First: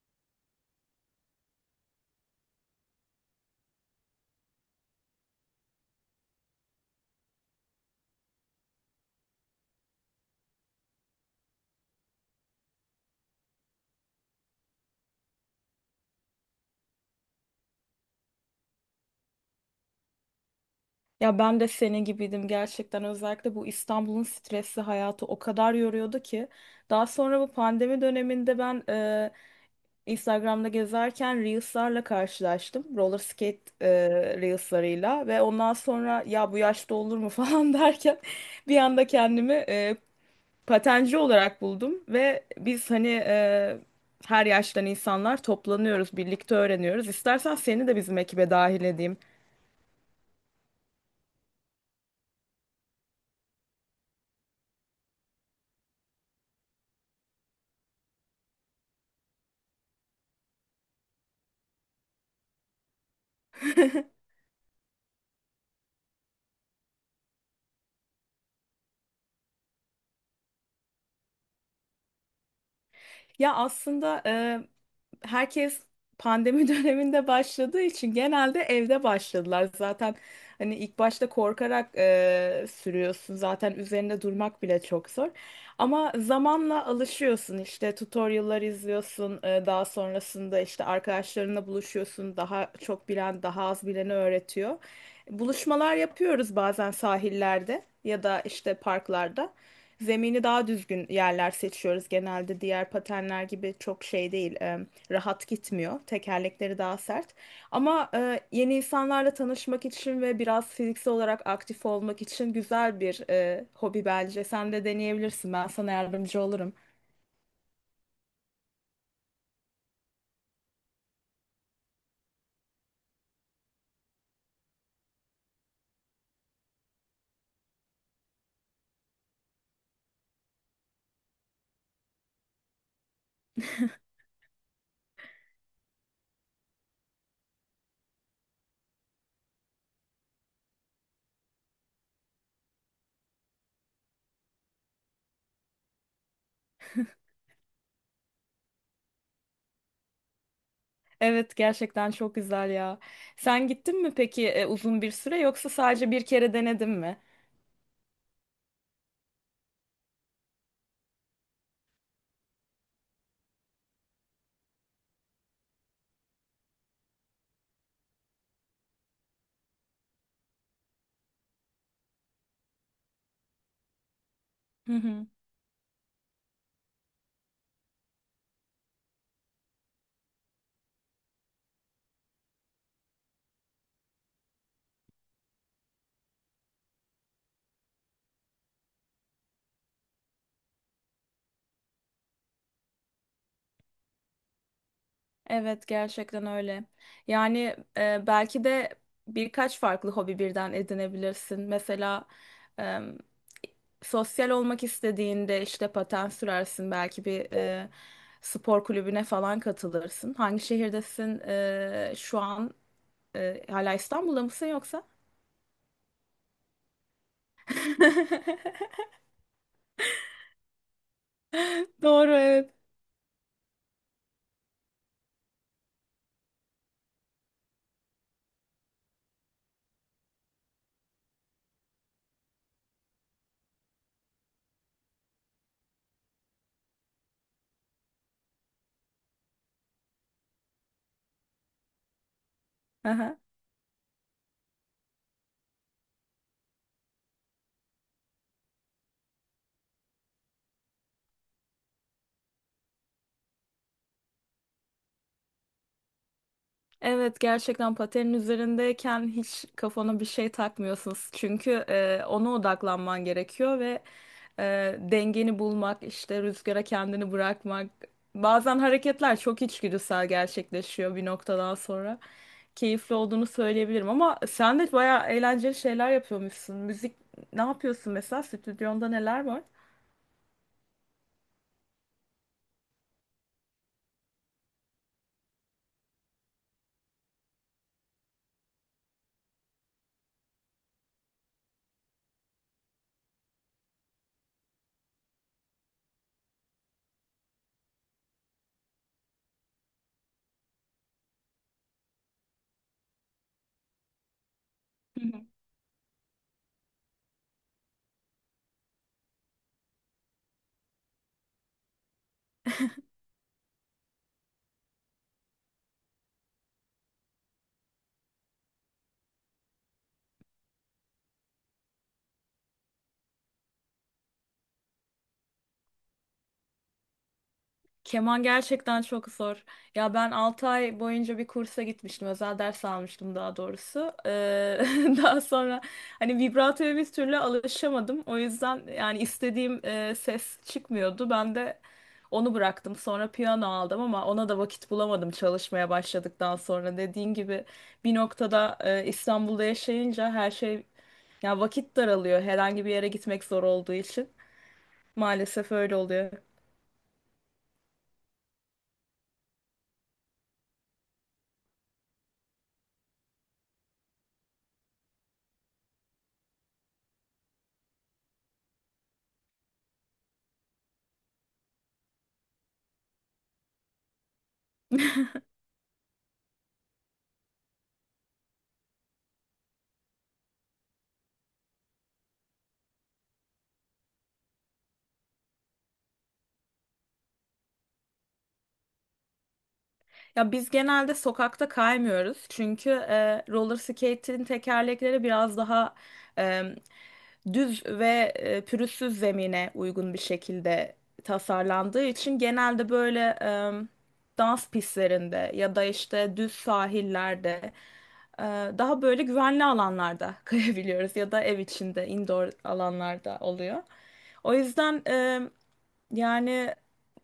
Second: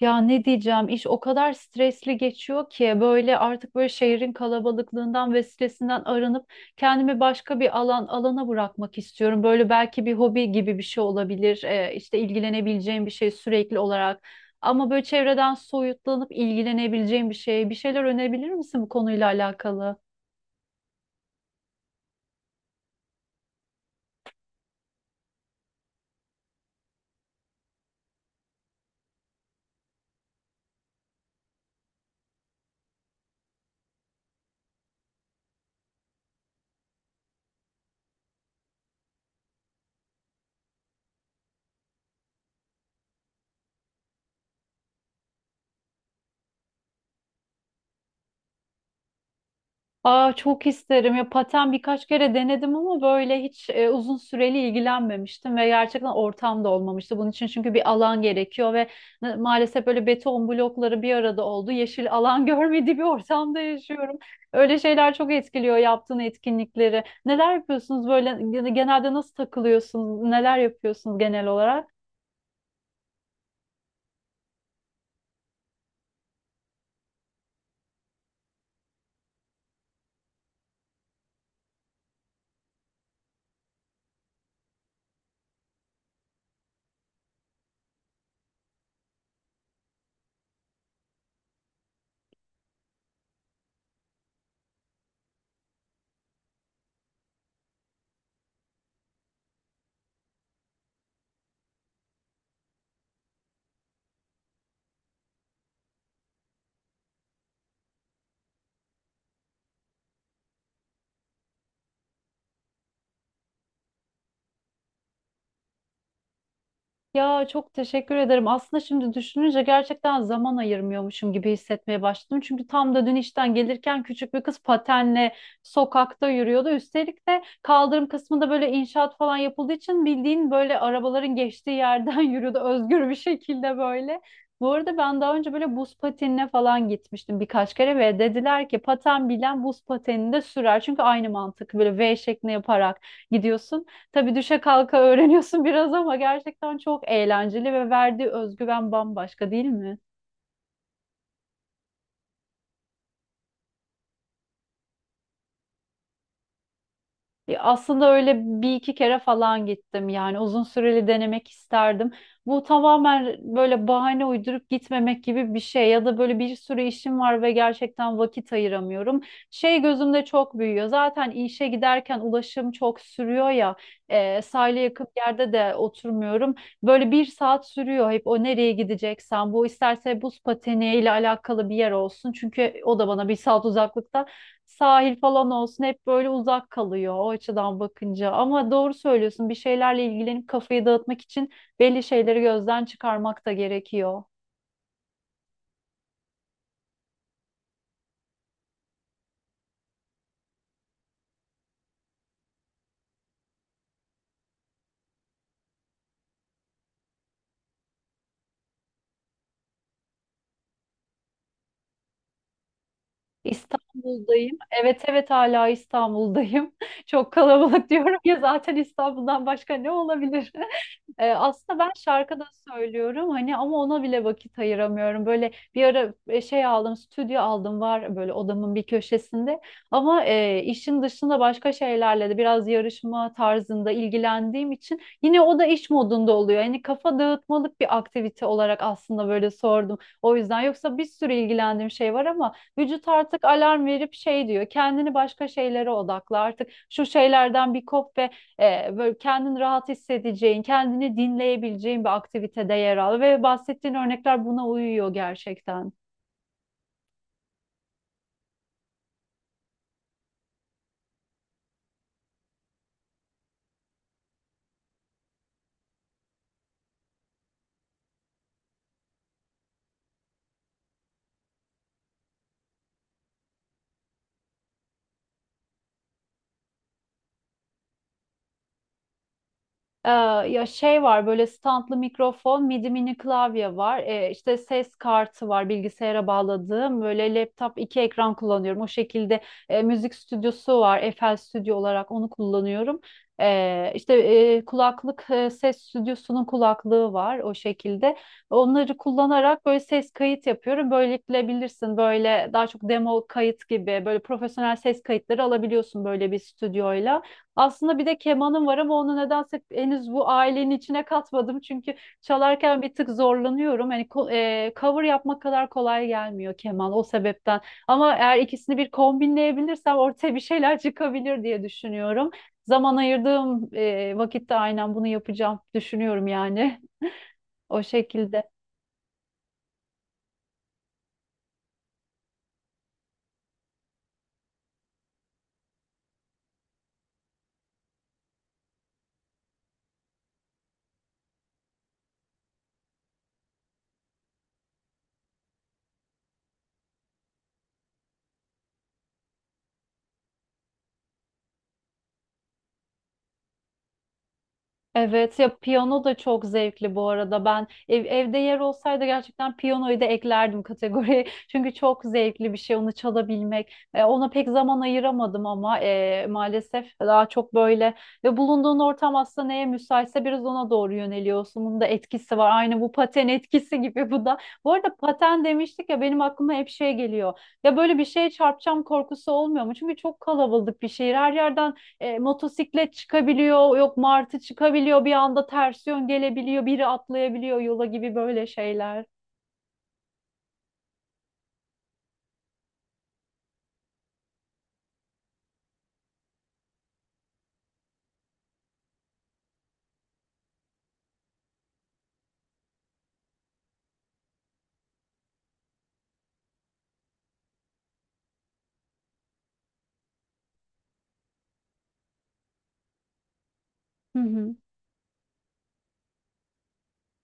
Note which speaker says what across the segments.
Speaker 1: Ya ne diyeceğim, iş o kadar stresli geçiyor ki böyle artık böyle şehrin kalabalıklığından ve stresinden arınıp kendimi başka bir alana bırakmak istiyorum. Böyle belki bir hobi gibi bir şey olabilir. İşte ilgilenebileceğim bir şey sürekli olarak. Ama böyle çevreden soyutlanıp ilgilenebileceğim bir şey. Bir şeyler önerebilir misin bu konuyla alakalı?
Speaker 2: Ya ben de senin gibiydim gerçekten. Özellikle bu İstanbul'un stresli hayatı o kadar yoruyordu ki. Daha sonra bu pandemi döneminde Instagram'da gezerken Reels'larla karşılaştım. Reels'larıyla ve ondan sonra ya bu yaşta olur mu falan derken bir anda kendimi patenci olarak buldum ve her yaştan insanlar toplanıyoruz, birlikte öğreniyoruz. İstersen seni de bizim ekibe dahil edeyim.
Speaker 1: Aa, çok isterim ya, paten birkaç kere denedim ama böyle hiç uzun süreli ilgilenmemiştim ve gerçekten ortam da olmamıştı bunun için, çünkü bir alan gerekiyor ve maalesef böyle beton blokları bir arada oldu, yeşil alan görmediği bir ortamda yaşıyorum. Öyle şeyler çok etkiliyor. Yaptığın etkinlikleri, neler yapıyorsunuz böyle genelde? Nasıl takılıyorsunuz, neler yapıyorsunuz genel olarak?
Speaker 2: Ya aslında e, herkes pandemi döneminde başladığı için genelde evde başladılar. Zaten hani ilk başta korkarak sürüyorsun. Zaten üzerinde durmak bile çok zor. Ama zamanla alışıyorsun. İşte tutorial'lar izliyorsun. Daha sonrasında işte arkadaşlarınla buluşuyorsun. Daha çok bilen, daha az bileni öğretiyor. Buluşmalar yapıyoruz bazen sahillerde ya da işte parklarda. Zemini daha düzgün yerler seçiyoruz genelde. Diğer patenler gibi çok şey değil, rahat gitmiyor. Tekerlekleri daha sert. Ama yeni insanlarla tanışmak için ve biraz fiziksel olarak aktif olmak için güzel bir hobi bence. Sen de deneyebilirsin. Ben sana yardımcı olurum.
Speaker 1: Ya çok teşekkür ederim. Aslında şimdi düşününce gerçekten zaman ayırmıyormuşum gibi hissetmeye başladım. Çünkü tam da dün işten gelirken küçük bir kız patenle sokakta yürüyordu. Üstelik de kaldırım kısmında böyle inşaat falan yapıldığı için bildiğin böyle arabaların geçtiği yerden yürüyordu özgür bir şekilde böyle. Bu arada ben daha önce böyle buz patenine falan gitmiştim birkaç kere ve dediler ki paten bilen buz patenini de sürer. Çünkü aynı mantık, böyle V şeklinde yaparak gidiyorsun. Tabii düşe kalka öğreniyorsun biraz ama gerçekten çok eğlenceli ve verdiği özgüven bambaşka, değil mi?
Speaker 2: Evet, gerçekten çok güzel ya. Sen gittin mi peki, uzun bir süre yoksa sadece bir kere denedin mi?
Speaker 1: Aslında öyle bir iki kere falan gittim, yani uzun süreli denemek isterdim. Bu tamamen böyle bahane uydurup gitmemek gibi bir şey ya da böyle bir sürü işim var ve gerçekten vakit ayıramıyorum. Şey, gözümde çok büyüyor zaten, işe giderken ulaşım çok sürüyor ya, sahile
Speaker 2: Hı
Speaker 1: yakın bir
Speaker 2: hı.
Speaker 1: yerde de oturmuyorum. Böyle bir saat sürüyor hep o, nereye gideceksen, bu isterse buz pateni ile alakalı bir yer olsun, çünkü o da bana bir saat uzaklıkta, sahil falan olsun, hep böyle uzak kalıyor o açıdan bakınca. Ama doğru söylüyorsun, bir şeylerle ilgilenip kafayı dağıtmak için belli şeyleri gözden çıkarmak da gerekiyor.
Speaker 2: Evet gerçekten öyle. Yani, belki de birkaç farklı hobi birden edinebilirsin. Mesela e, sosyal olmak istediğinde işte paten sürersin. Belki bir spor kulübüne falan katılırsın. Hangi şehirdesin, şu an? Hala İstanbul'da
Speaker 1: İstanbul'dayım.
Speaker 2: mısın
Speaker 1: Evet
Speaker 2: yoksa?
Speaker 1: evet, hala İstanbul'dayım. Çok kalabalık diyorum ya zaten, İstanbul'dan başka ne olabilir? Aslında ben
Speaker 2: Doğru,
Speaker 1: şarkı da
Speaker 2: evet.
Speaker 1: söylüyorum hani ama ona bile vakit ayıramıyorum. Böyle bir ara şey aldım, stüdyo aldım, var böyle odamın bir köşesinde. Ama işin dışında başka şeylerle de biraz yarışma tarzında ilgilendiğim için yine o da iş modunda oluyor. Yani kafa dağıtmalık bir aktivite olarak aslında böyle sordum. O yüzden, yoksa bir sürü ilgilendiğim şey var ama vücut
Speaker 2: Aha.
Speaker 1: artık alarm verip şey diyor: kendini başka şeylere odakla artık, şu şeylerden bir kop ve böyle kendini rahat hissedeceğin, kendini dinleyebileceğin bir aktivitede yer al. Ve bahsettiğin örnekler buna uyuyor gerçekten.
Speaker 2: Evet, gerçekten patenin üzerindeyken hiç kafana bir şey takmıyorsunuz. Çünkü ona odaklanman gerekiyor ve dengeni bulmak, işte rüzgara kendini bırakmak. Bazen hareketler çok içgüdüsel gerçekleşiyor bir noktadan sonra. Keyifli olduğunu söyleyebilirim ama sen de bayağı eğlenceli şeyler yapıyormuşsun. Müzik ne yapıyorsun mesela? Stüdyonda neler var?
Speaker 1: Ee, Ya şey var, böyle standlı mikrofon, midi mini klavye var. İşte ses kartı var bilgisayara bağladığım. Böyle laptop iki ekran kullanıyorum. O şekilde müzik stüdyosu var. FL Studio olarak onu kullanıyorum. İşte e, kulaklık, ses stüdyosunun kulaklığı var o şekilde. Onları kullanarak böyle ses kayıt yapıyorum. Böylelikle, bilirsin, böyle daha çok demo kayıt gibi böyle profesyonel ses kayıtları alabiliyorsun böyle bir stüdyoyla. Aslında bir de kemanım var ama onu nedense henüz bu ailenin içine katmadım. Çünkü çalarken bir tık zorlanıyorum. Cover yapmak kadar kolay gelmiyor keman, o sebepten. Ama eğer ikisini bir kombinleyebilirsem ortaya bir şeyler çıkabilir diye düşünüyorum. Zaman ayırdığım vakitte aynen bunu yapacağım, düşünüyorum yani o
Speaker 2: Keman
Speaker 1: şekilde.
Speaker 2: gerçekten çok zor. Ya ben 6 ay boyunca bir kursa gitmiştim. Özel ders almıştım daha doğrusu. Daha sonra hani vibratoya bir türlü alışamadım. O yüzden yani istediğim ses çıkmıyordu. Ben de onu bıraktım. Sonra piyano aldım ama ona da vakit bulamadım çalışmaya başladıktan sonra. Dediğin gibi bir noktada İstanbul'da yaşayınca her şey ya vakit daralıyor. Herhangi bir yere gitmek zor olduğu için.
Speaker 1: Evet ya,
Speaker 2: Maalesef öyle
Speaker 1: piyano da
Speaker 2: oluyor.
Speaker 1: çok zevkli bu arada. Ben evde yer olsaydı gerçekten piyanoyu da eklerdim kategoriye. Çünkü çok zevkli bir şey onu çalabilmek. E, ona pek zaman ayıramadım ama maalesef daha çok böyle ve bulunduğun ortam aslında neye müsaitse biraz ona doğru yöneliyorsun. Bunun da etkisi var. Aynı bu paten etkisi gibi bu da. Bu arada paten demiştik ya, benim aklıma hep şey geliyor. Ya böyle bir şeye çarpacağım korkusu olmuyor mu? Çünkü çok kalabalık bir şehir. Her yerden motosiklet çıkabiliyor, yok martı çıkabiliyor, bir anda ters yön gelebiliyor, biri atlayabiliyor yola, gibi böyle şeyler.
Speaker 2: Ya biz genelde sokakta kaymıyoruz çünkü roller skate'in tekerlekleri biraz daha e, düz ve pürüzsüz zemine uygun bir şekilde tasarlandığı için genelde böyle dans pistlerinde ya da işte düz sahillerde e, daha böyle güvenli alanlarda kayabiliyoruz ya da ev içinde indoor alanlarda oluyor.
Speaker 1: Hı
Speaker 2: O
Speaker 1: hı.
Speaker 2: yüzden yani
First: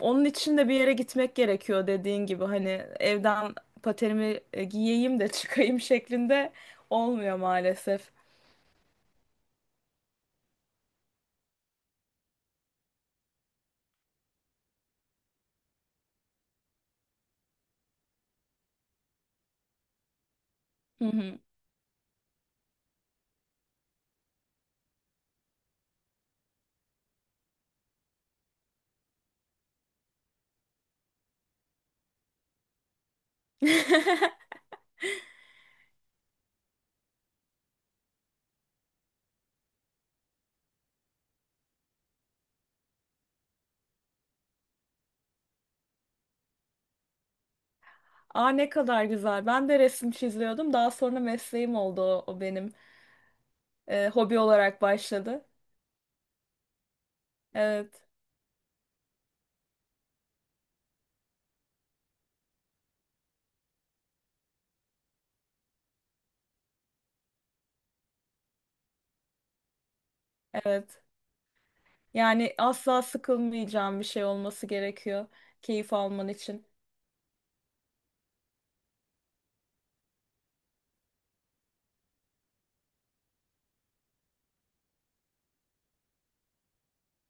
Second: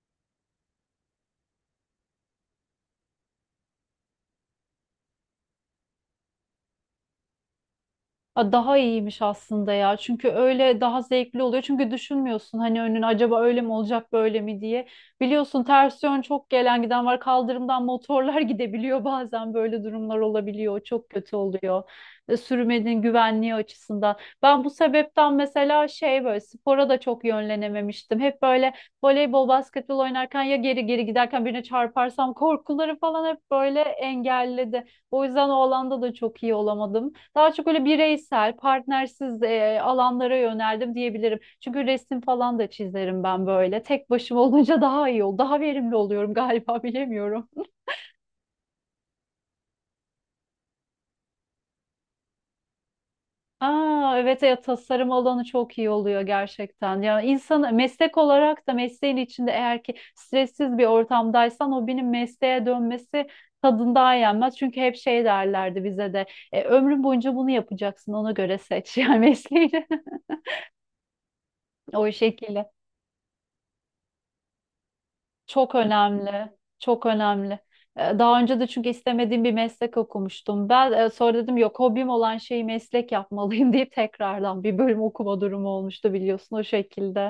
Speaker 2: onun için de bir yere gitmek gerekiyor dediğin gibi hani evden paterimi giyeyim de çıkayım şeklinde olmuyor maalesef.
Speaker 1: Aa, daha iyiymiş aslında ya. Çünkü öyle daha zevkli oluyor. Çünkü düşünmüyorsun hani önün acaba öyle mi olacak böyle mi diye. Biliyorsun, ters yön çok gelen giden var. Kaldırımdan motorlar gidebiliyor bazen, böyle durumlar olabiliyor.
Speaker 2: Hı
Speaker 1: Çok kötü
Speaker 2: hı.
Speaker 1: oluyor. E, sürmenin güvenliği açısından. Ben bu sebepten mesela şey, böyle spora da çok yönlenememiştim. Hep böyle voleybol, basketbol oynarken ya geri geri giderken birine çarparsam korkuları falan hep böyle engelledi. O yüzden o alanda da çok iyi olamadım. Daha çok öyle bireysel, partnersiz alanlara yöneldim diyebilirim. Çünkü resim falan da çizerim ben böyle. Tek başıma olunca daha iyi daha verimli oluyorum galiba bilemiyorum.
Speaker 2: Aa, ne kadar güzel. Ben de resim çiziyordum. Daha sonra mesleğim oldu o, o benim. E,
Speaker 1: Aa,
Speaker 2: hobi
Speaker 1: evet ya,
Speaker 2: olarak
Speaker 1: tasarım alanı
Speaker 2: başladı.
Speaker 1: çok iyi oluyor gerçekten. Ya insan
Speaker 2: Evet,
Speaker 1: meslek olarak da mesleğin içinde eğer ki stressiz bir ortamdaysan o, benim mesleğe dönmesi tadından yenmez. Çünkü hep şey derlerdi bize de: ömrün boyunca bunu yapacaksın, ona göre seç yani mesleğini.
Speaker 2: evet.
Speaker 1: O
Speaker 2: Yani
Speaker 1: şekilde.
Speaker 2: asla sıkılmayacağım bir şey olması gerekiyor
Speaker 1: Çok
Speaker 2: keyif alman
Speaker 1: önemli.
Speaker 2: için.
Speaker 1: Çok önemli. Daha önce de çünkü istemediğim bir meslek okumuştum. Ben sonra dedim yok, hobim olan şeyi meslek yapmalıyım deyip tekrardan bir bölüm okuma durumu olmuştu, biliyorsun, o şekilde.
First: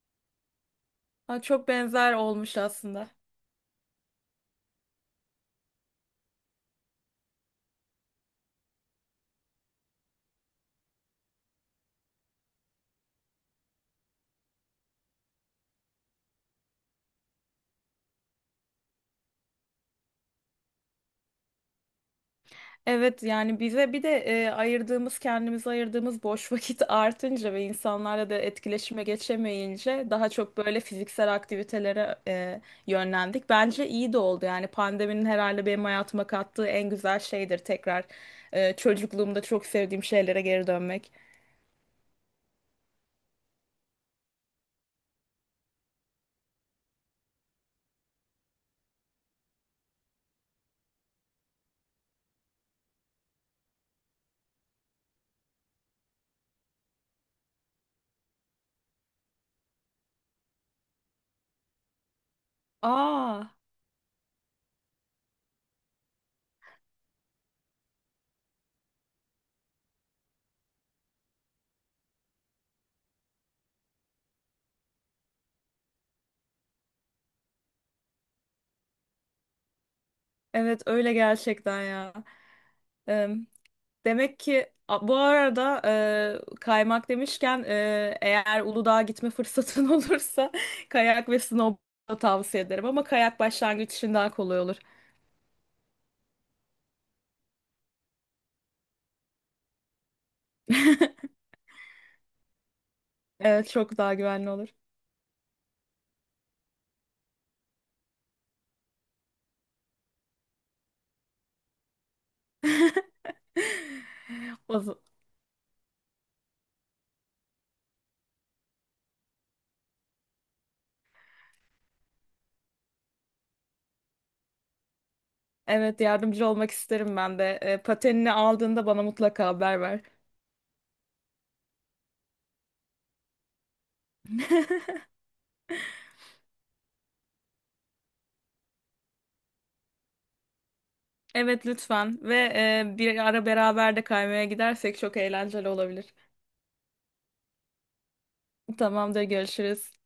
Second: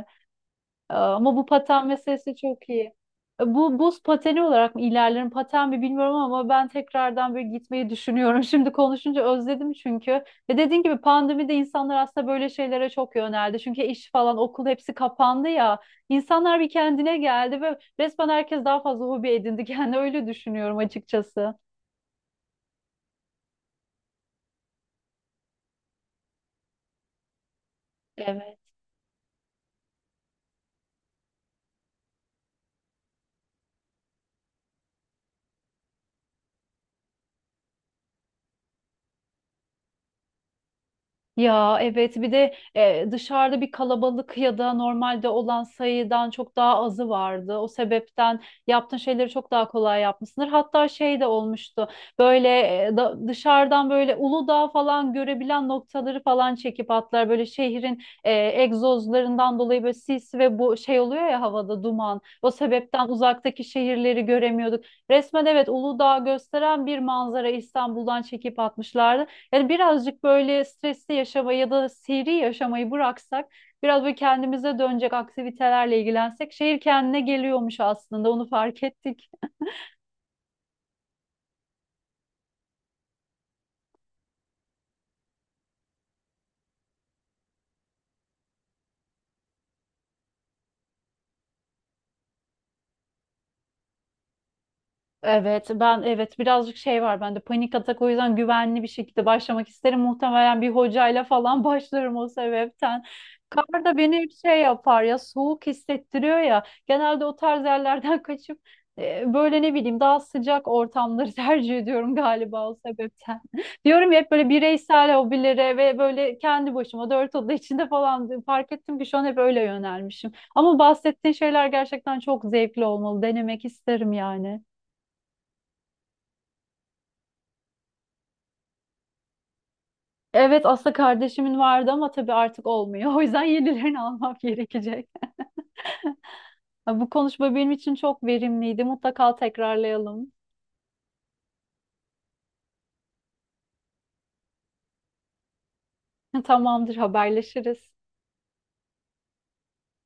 Speaker 1: Ama
Speaker 2: Ha,
Speaker 1: bu
Speaker 2: çok
Speaker 1: paten
Speaker 2: benzer
Speaker 1: meselesi
Speaker 2: olmuş
Speaker 1: çok iyi.
Speaker 2: aslında.
Speaker 1: Bu buz pateni olarak mı ilerlerim, paten mi bilmiyorum ama ben tekrardan böyle gitmeyi düşünüyorum. Şimdi konuşunca özledim çünkü. Ve dediğin gibi pandemide insanlar aslında böyle şeylere çok yöneldi. Çünkü iş falan, okul, hepsi kapandı ya. İnsanlar bir kendine geldi ve resmen herkes daha fazla hobi edindi. Yani öyle düşünüyorum açıkçası.
Speaker 2: Evet yani bize bir de ayırdığımız kendimize ayırdığımız boş vakit artınca ve insanlarla da
Speaker 1: Evet.
Speaker 2: etkileşime geçemeyince daha çok böyle fiziksel aktivitelere yönlendik. Bence iyi de oldu yani pandeminin herhalde benim hayatıma kattığı en güzel şeydir tekrar çocukluğumda çok sevdiğim şeylere geri dönmek.
Speaker 1: Ya evet, bir de dışarıda bir kalabalık ya da normalde olan sayıdan çok daha azı vardı. O sebepten yaptığın şeyleri çok daha kolay yapmışsındır. Hatta şey de olmuştu, böyle dışarıdan böyle Uludağ falan görebilen noktaları falan çekip atlar. Böyle şehrin egzozlarından dolayı böyle sis ve bu şey oluyor ya, havada duman. O sebepten
Speaker 2: Aa,
Speaker 1: uzaktaki şehirleri göremiyorduk. Resmen evet, Uludağ gösteren bir manzara İstanbul'dan çekip atmışlardı. Yani birazcık böyle stresli yaşamayı ya da seri yaşamayı bıraksak, biraz böyle kendimize dönecek aktivitelerle ilgilensek şehir kendine geliyormuş aslında, onu fark ettik.
Speaker 2: evet öyle gerçekten ya. Demek ki bu arada kaymak demişken, eğer Uludağ'a gitme fırsatın olursa kayak ve snowboard tavsiye ederim ama kayak başlangıç için daha kolay olur.
Speaker 1: Evet, ben evet birazcık şey var bende, panik atak, o yüzden güvenli bir şekilde başlamak isterim. Muhtemelen bir hocayla falan başlarım, o sebepten.
Speaker 2: Evet
Speaker 1: Kar da
Speaker 2: çok daha
Speaker 1: beni hep
Speaker 2: güvenli
Speaker 1: şey
Speaker 2: olur.
Speaker 1: yapar ya, soğuk hissettiriyor ya. Genelde o tarz yerlerden kaçıp böyle ne bileyim daha sıcak ortamları tercih ediyorum galiba, o sebepten. Diyorum ya, hep böyle
Speaker 2: O z-
Speaker 1: bireysel hobilere ve böyle kendi başıma dört oda içinde falan, fark ettim ki şu an hep öyle yönelmişim. Ama bahsettiğin şeyler gerçekten çok zevkli olmalı. Denemek isterim yani.
Speaker 2: Evet, yardımcı olmak isterim ben de. E, patenini aldığında bana mutlaka haber ver.
Speaker 1: Evet, aslında kardeşimin vardı ama tabii artık olmuyor. O yüzden yenilerini almam gerekecek. Ha, bu konuşma benim için çok verimliydi. Mutlaka tekrarlayalım.
Speaker 2: Evet lütfen ve bir ara beraber de kaymaya gidersek çok eğlenceli olabilir.
Speaker 1: Tamamdır, haberleşiriz.
Speaker 2: Tamamdır, görüşürüz.